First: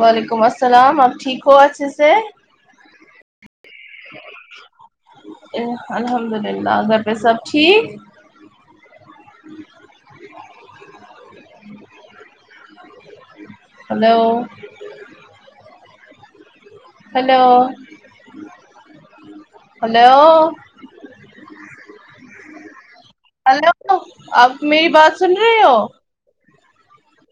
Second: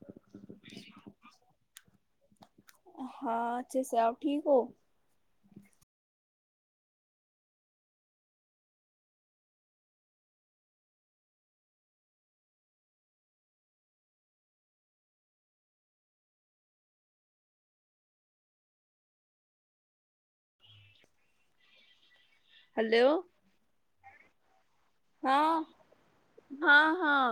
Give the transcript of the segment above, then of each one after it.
وعلیکم السلام آپ ٹھیک ہو اچھے سے ہاں اچھے سے آپ ٹھیک ہو الحمد للہ گھر پہ سب ٹھیک hello hello hello hello hello آپ میری بات سن رہے ہاں ہو ہاں ہاں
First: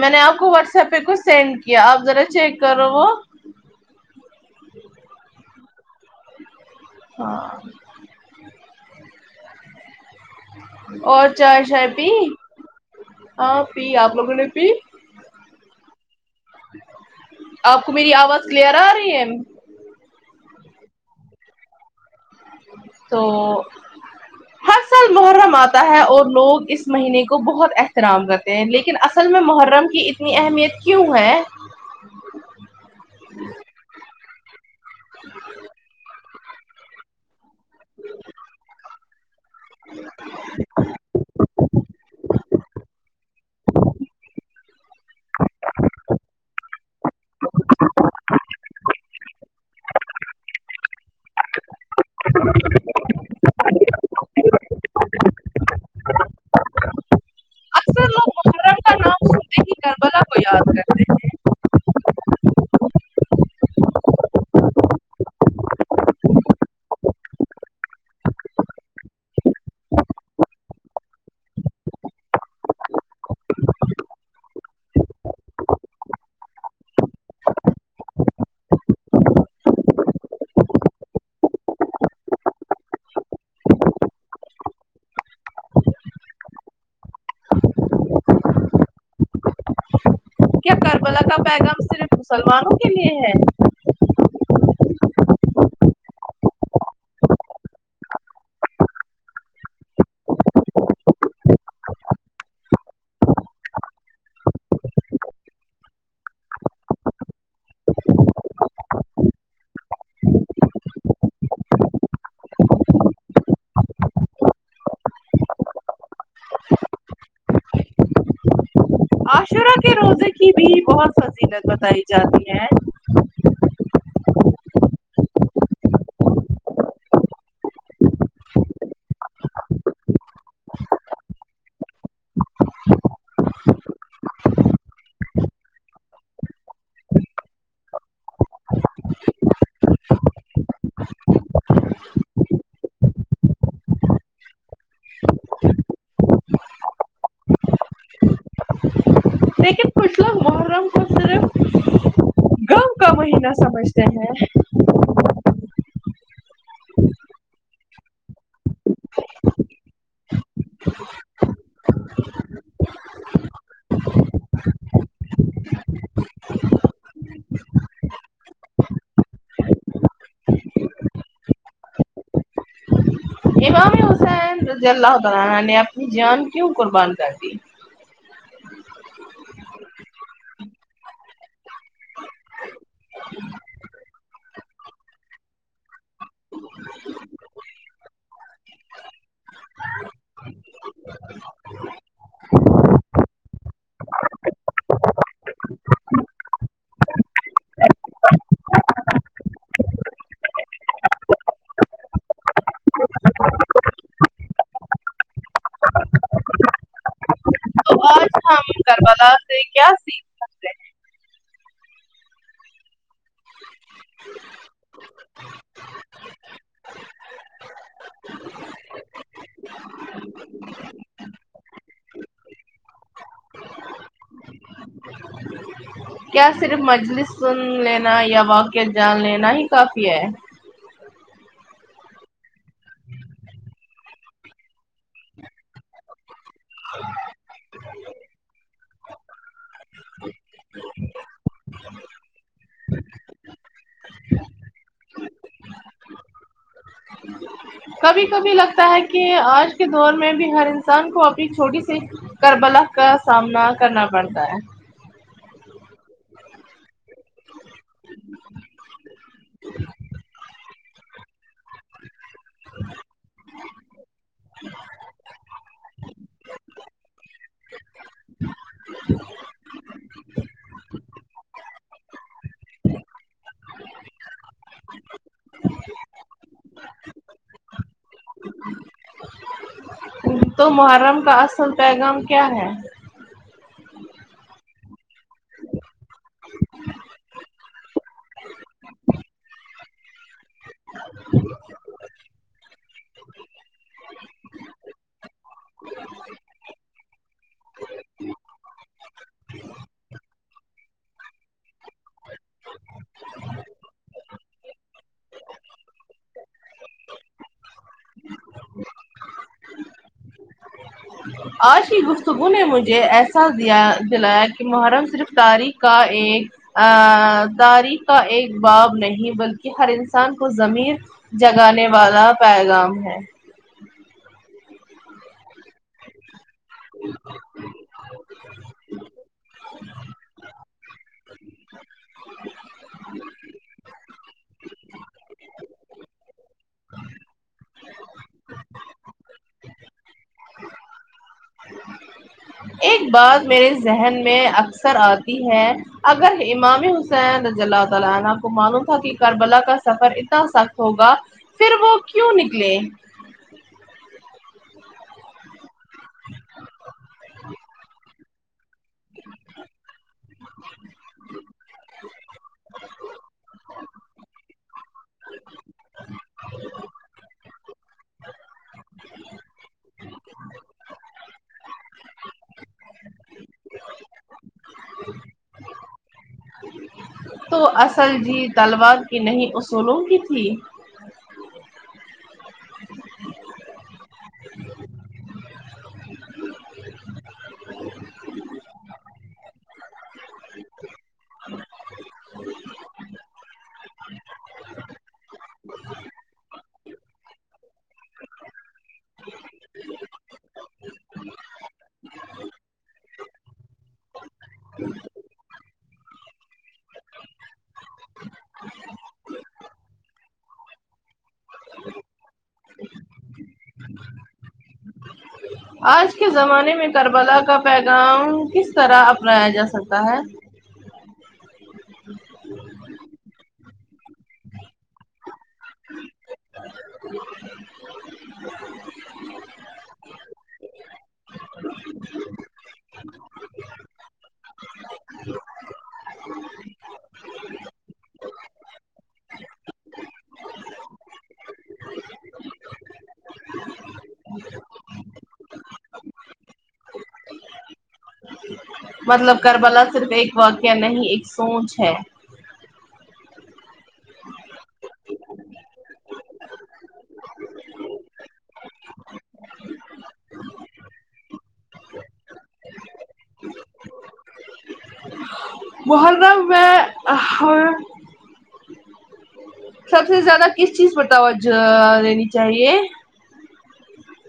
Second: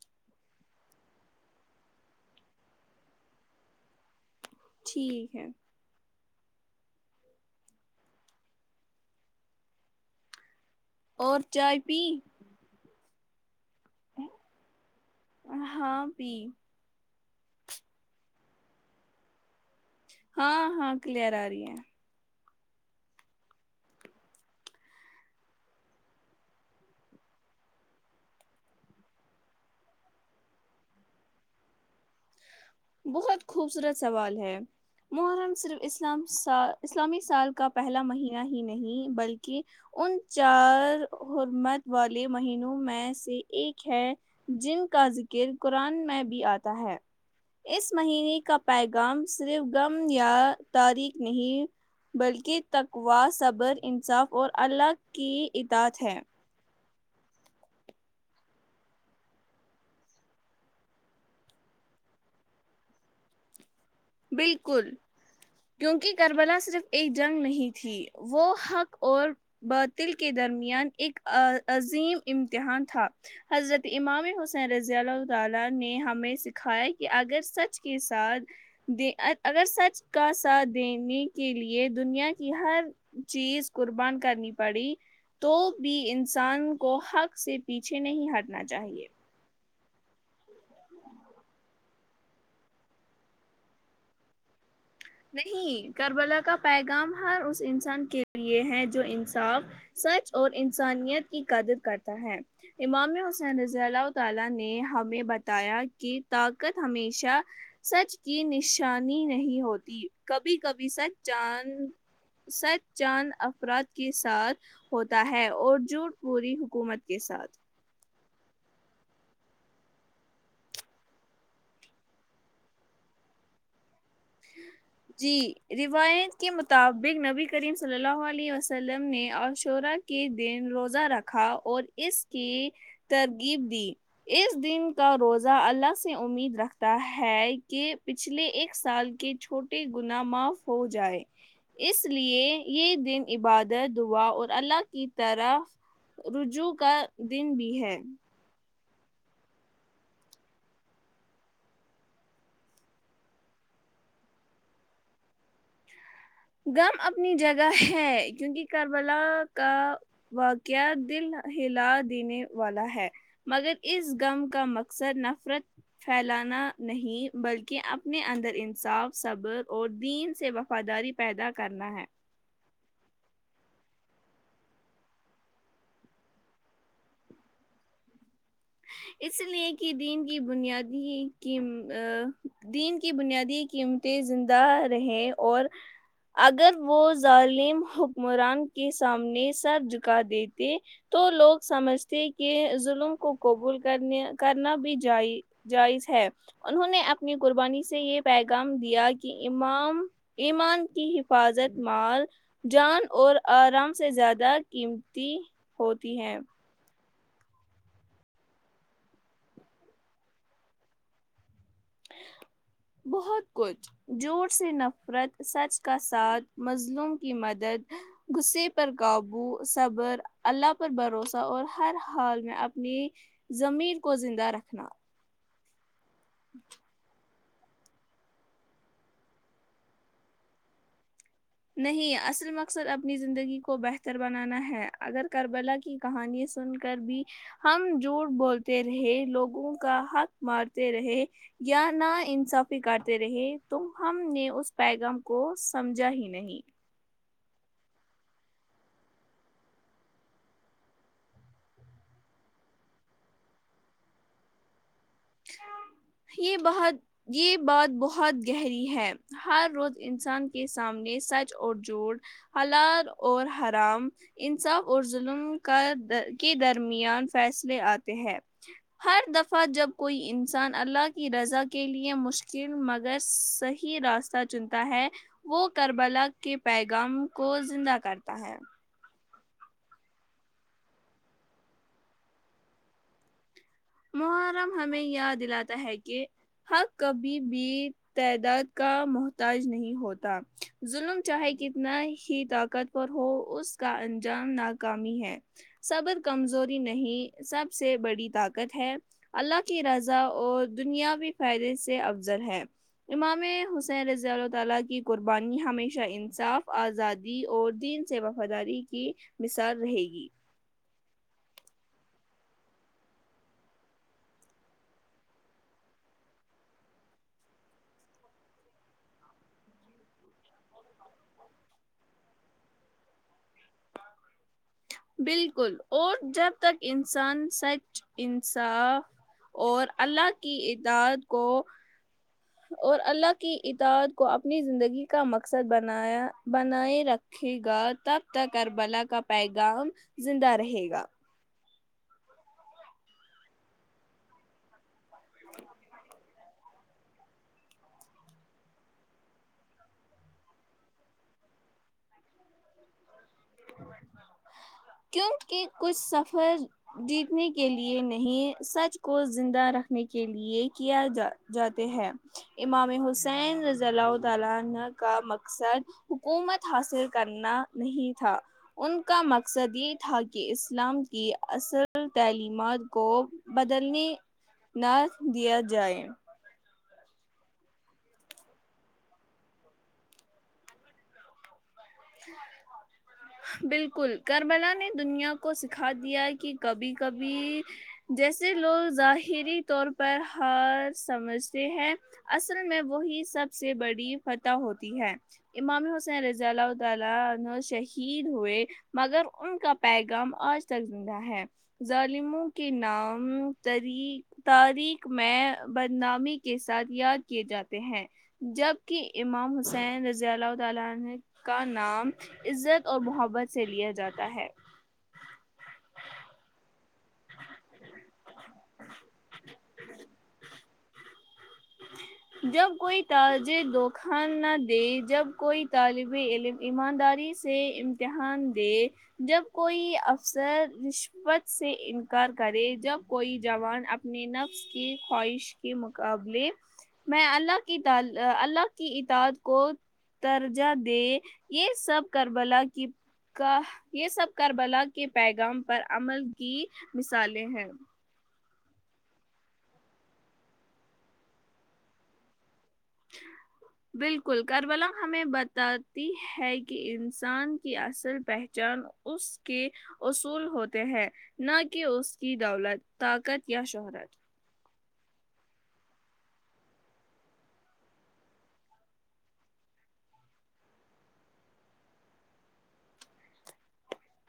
میں نے آپ کو واٹس ایپ پہ کچھ سینڈ کیا آپ ذرا چیک کرو وہ ٹھیک ہے ہاں اور چائے شائے پی ہاں پی آپ لوگوں نے پی ہاں پی آپ کو میری آواز کلیئر آ رہی ہے ہاں ہاں کلیئر آ رہی ہے تو ہر محرم آتا ہے اور لوگ اس مہینے کو بہت احترام کرتے ہیں لیکن اصل میں محرم کی اتنی اہمیت کیوں ہے بہت خوبصورت سوال ہے محرم صرف اسلام سال اسلامی سال کا پہلا مہینہ ہی نہیں بلکہ کہ ان چار حرمت والے مہینوں میں سے ایک ہے جن کا ذکر قرآن میں بھی آتا ہے اس مہینے کا پیغام صرف غم یا تاریخ نہیں بلکہ تقوا صبر انصاف اور اللہ کی اطاعت ہے اکثر لوگ محرم کا نام سنتے کربلا کوئی یاد کرتے ہیں بالکل کیونکہ کربلا صرف ایک جنگ نہیں تھی وہ حق اور باتل کے درمیان ایک عظیم امتحان تھا حضرت امامی حسین رضی اللہ تعالی نے ہمیں سکھایا کہ اگر سچ کے ساتھ دے اگر سچ کا ساتھ دینے کے لیے دنیا کی ہر چیز قربان کرنی پڑی تو بھی انسان کو حق سے پیچھے نہیں ہٹنا چاہیے کیا کر بلا کا پیغام صرف مسلمانوں کے لیے ہے نہیں کربلا کا پیغام ہر اس انسان کے لیے ہے جو انصاف سچ اور انسانیت کی قدر کرتا ہے امامی حسین رضی اللہ تعالی نے ہمیں بتایا کہ طاقت ہمیشہ سچ کی نشانی نہیں ہوتی کبھی کبھی سچ جان سچ جان افراد کے ساتھ ہوتا ہے اور جوٹ پوری حکومت کے ساتھ عاشورہ کے روزے کی بھی بہت فصیلت بتائی جاتی ہے جی روایت کے مطابق نبی کریم صلی اللہ علیہ وسلم نے عاشعرا کے دن روزہ رکھا اور اس کی ترغیب دی اس دن کا روزہ اللہ سے امید رکھتا ہے کہ پچھلے ایک سال کی چھوٹیے گنا معاف ہو جائے اس لیے یہ دن عبادت دعا اور اللہ کی طرف رجوع کا دن بھی ہے لیکن کچھ لوگ محرم کو صرف نہ سمجھتے ہیں غم اپنی جگہ ہے کیونکہ کربلا کا واقعہ دل ہلا دینے والا ہے مگر اس غم کا مقصد نفرت پھیلانا نہیں بلکہ اپنے اندر انصاف صبر اور دین سے وفاداری پیدا کرنا ہے امام حسین رضی اللہ تعالیا نے اپنی جان کیوں قربان کر دی اس لئے کہ دین کی بنیادی کی دین کی بنیادی قیمتیں زندہ رہیں اور اگر وہ ظالم حکمران کے سامنے سر جھکا دیتے تو لوگ سمجھتے کہ ظلم کو قبول کرنے کرنا بھی جائ جائز ہے انہوں نے اپنی قربانی سے یہ پیغام دیا کہ امام ایمان کی حفاظت مال جان اور آرام سے زیادہ قیمتی ہوتی ہے [inaudible] کربلا سے کیا سیکھ بہت کچھ جھوٹ سے نفرت سچ کا ساتھ مظلوم کی مدد غصے پر قابو صبر اللہ پر بھروسہ اور ہر حال میں اپنی زمیر کو زندہ رکھنا کیا صرف مجلس سن لینا یا واقعہ جان لینا ہی کافی ہے نہیں اصل مقصد اپنی زندگی کو بہتر بنانا ہے اگر کربلا کی کہانی سن کر بھی ہم جھوٹ بولتے رہے لوگوں کا حق مارتے رہے یا نہ انصافی کرتے رہے تم ہم نے اس پیغام کو سمجھا ہی نہیں کبھی کبھی لگتا ہے کہ آج کے دور میں بھی ہر انسان کو اپنی چھوٹی سی کربلا کا سامنا کرنا پڑتا ہے یہ بہت بات بہت گہری ہے ہر روز انسان کے سامنے سچ اور جھوٹ حلال اور حرام انصاف اور ظلم کا کے درمیان فیصلے آتے ہیں ہر دفعہ جب کوئی انسان اللہ کی رضا کے لیے مشکل مگر صحیح راستہ چنتا ہے وہ کربلا کے پیغام کو زندہ کرتا ہے تو محرم کا اصل پیغام کیا ہے محرم ہمیں یاد دلاتا ہے کہ حق کبھی بھی تعداد کا محتاج نہیں ہوتا ظلم چاہے کتنا ہی طاقت ور ہو اس کا انجام ناکامی ہے صبر کمزوری نہیں سب سے بڑی طاقت ہے اللہ کی رضا اور دنیاوی فائدے سے افضل ہے امام حسین رضی اللہ تعالی کی قربانی ہمیشہ انصاف آزادی اور دین سے وفاداری کی مثال رہے گی آج کی گفتگو نے مجھے احساس دیا دلایا کہ محرم صرف تاریخ کا ایک تاریخ کا ایک باب نہیں بلکہ ہر انسان کو ضمیر جگانے والا پیغام ہے بالکل اور جب تک انسان سچ انصاف اور اللہ کی اطعات کو اور اللہ کی اتعات کو اپنی زندگی کا مقصد بنایا بنائے رکھ رہکھے گا تب تک کربلا کا پیغام زندہ رہے گا ایک بات میرے ذہن میں اکثر آتی ہے ا اگر امامی حسین رض اللہ تعالی عنہ آپ کو معلوم تھا کہ کربلا کا سفر اتنا سخت ہوگا پھر وہ کیوں نکلے کیونکہ کچھ سفر جیتنے کے لیے نہیں سچ کو زندہ رکھنے کے لیے کیا جا جاتے ہے امام حسین رضی الله تعالی عنہہ کا مقصد حکومت حاصل کرنا نہیں تھا ان کا مقصد یے تھا کی اسلام کی اصل تعلیمات کو بدلنے نہ دیا جائے تو اصل جی تلوار کی نہیں اصولوں کی تھی [unintelligible] بالکل کربلا نے دنیا کو سکھا دیا کی کبھی کبھی جیسے لوگ ظاہری طور پر ہار سمجھتے ہیں اصل میں وہی سب سے بڑی فتح ہوتی ہے امامے حسین رضی اللہ تعالی عنہ شہید ہوئے مگر ان کا پیغام آج تک زندہ ہے ظالموں کے نام تری تاریخ میں بدنامی کے ساتھ یاد کیے جاتے ہیں جبکی امام حسین رضی اللہ تعالی عنہ کا نام عزت اور محبت سے لیا جاتا ہے آج کے زمانے میں کربلا کا پیغام کس طرح اپنایا جا سکتا ہے جب کوئی تاج دخان نہ دے جب کوئی طالب علم ایمانداری سے امتحان دے جب کوئی افسر رشوت سے انکار کرے جب کوئی جوان اپ نیے نفس کی خواہش کے مقاب بلے میں الله کی الله کی اتاد کو درجہ دے یے سب کربلا کی کا یے سب کربلا کے پیغام پر عمل کی مثالیں ہیں مطلب کربلا صرف ایک واقعہ نہیں ایک سوچ ہے بالکل کربلا ہمیں بتاتی ہے کی انسان کی اصل پہچان اس کے اصول ہوتے ہیں نہ کے اس کی دولت طاقت یا شہرت محرم میں ا ہر سب سے زیادہ کس چیز پر توجہ دینی چاہیے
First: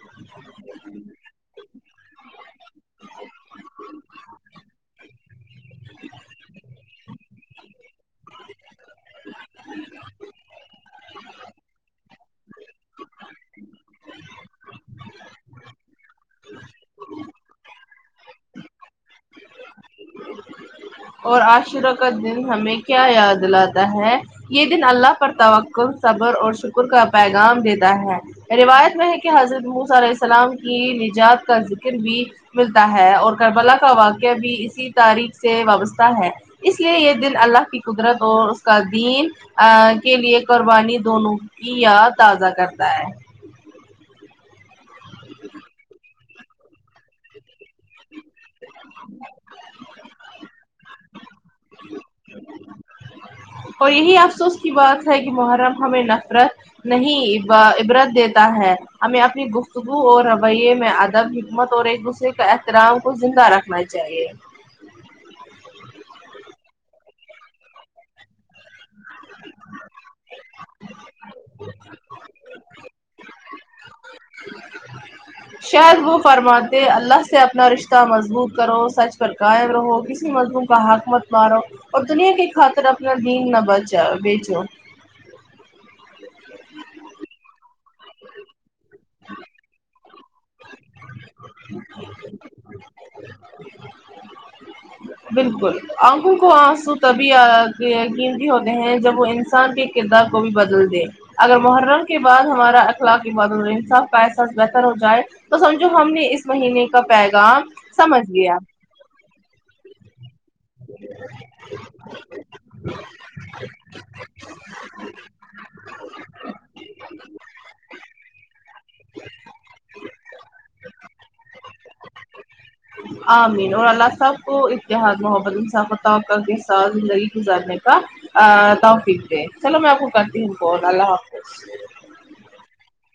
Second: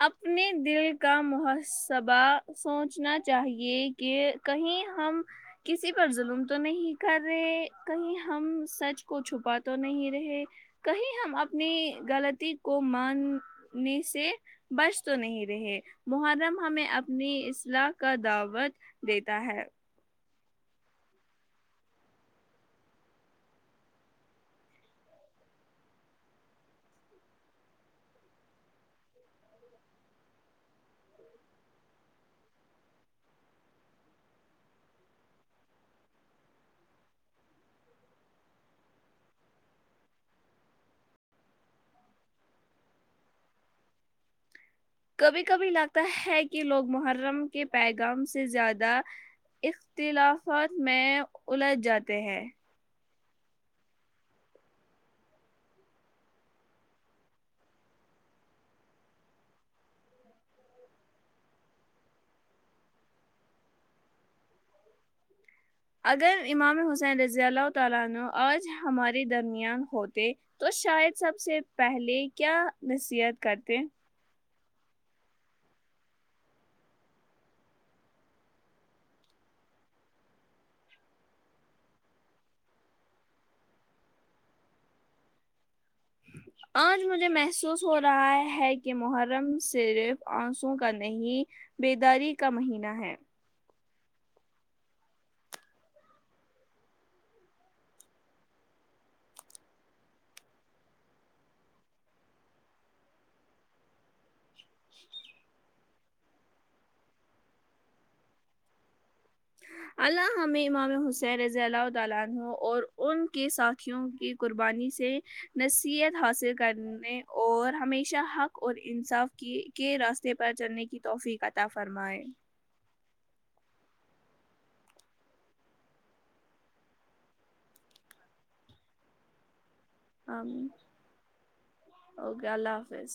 اپنے دل کا محسبہ سوچنا چاہیے کہ کہیں ہم کسی پر ظلم تو نہیں کر رہے کہیں ہم سچ کو چھپا تو نہیں رہے کہیں ہم اپنی غلطی کو ماننے سے بچ تو نہیں رہے محرم ہمیں اپنی اصلاح کا دعوت دیتا ہے اور عاشورہ کا دن ہمیں کیا یاد دلاتا ہے یہ دن الله پر توقع صبر اور شکر کا پیغام دیتا ہے روایت میں ہے کے حضرت موسی علیہ السلام کی نجات کا ذکر بھی ملتا ہے اور کربلا کا واقعہ بھی اسی تاریخ سے وابستہ تا ہے اس لیے یے دن الله کی قدرت اور اس کا دین آ کے لیے قربانی دونوں کی یاد تازہ کرتا ہے کبھی کبھی لگتا ہے کی لوگ محرم کے پیغام سے زیادہ اختلافات میں الج جاتے ہیں اور یہی افسوس کی بات ہے کی محرم ہمیں نفرت نہیں عبرت دیتا ہے ہمیں اپنی گفتگو اور رویے میں ادب حکمت اور ایک سے کا احترام کو زندہ رکھنا چاہیے اگر امام حسین رضی اللہ تعالی عنہ آج ہمارے درمیان ہوتے تو شاید سب سے پہلے کیا نصیحت کرتے شاید وہ فرماتے الله سے اپنا رشتہ مضبوط کرو سچ پر قائم رہو کسی مضلوم کا حق مت مارو اور دنیا کی خاطر اپنا دین نہ بچا بیچو [inaudible] آج مجھے محسوس ہو رہا ہے کہ محرم صرف آنسوں کا نہیں بیداری کا مہینہ ہے بالکل آنکھوں کو آنسو تبھی آ اتے ہے قیمتی ہوتے ہیں جب وہ انسان کے کردار کو بھی بدل دے اگر محرم کے بعد ہمارا اخلاق کے بعد السا پس بہتر ہو جائے تو سمجھو ہم نے اس مہینے کا پیغام سمجھ لیا اللہ ہمیں اما امام ے حسین رضی اللہ تعالی عنہ اور ان کے ساتھیوں کی قربانی سے نصیحت حاصل کرنے اور ہمیشہ حق اور انصاف کی کے راستے پر چلنے کی توفیق عطا فرمائے آمین اور اللہ سب کو اتحاد محبت انصاف توكل کے ساتھ زندگی گزارنے کا آ توفیق دے چلو میں آپ کو کرتی ہوں آمین فون اللہ حافظ اوکے اللہ حافظ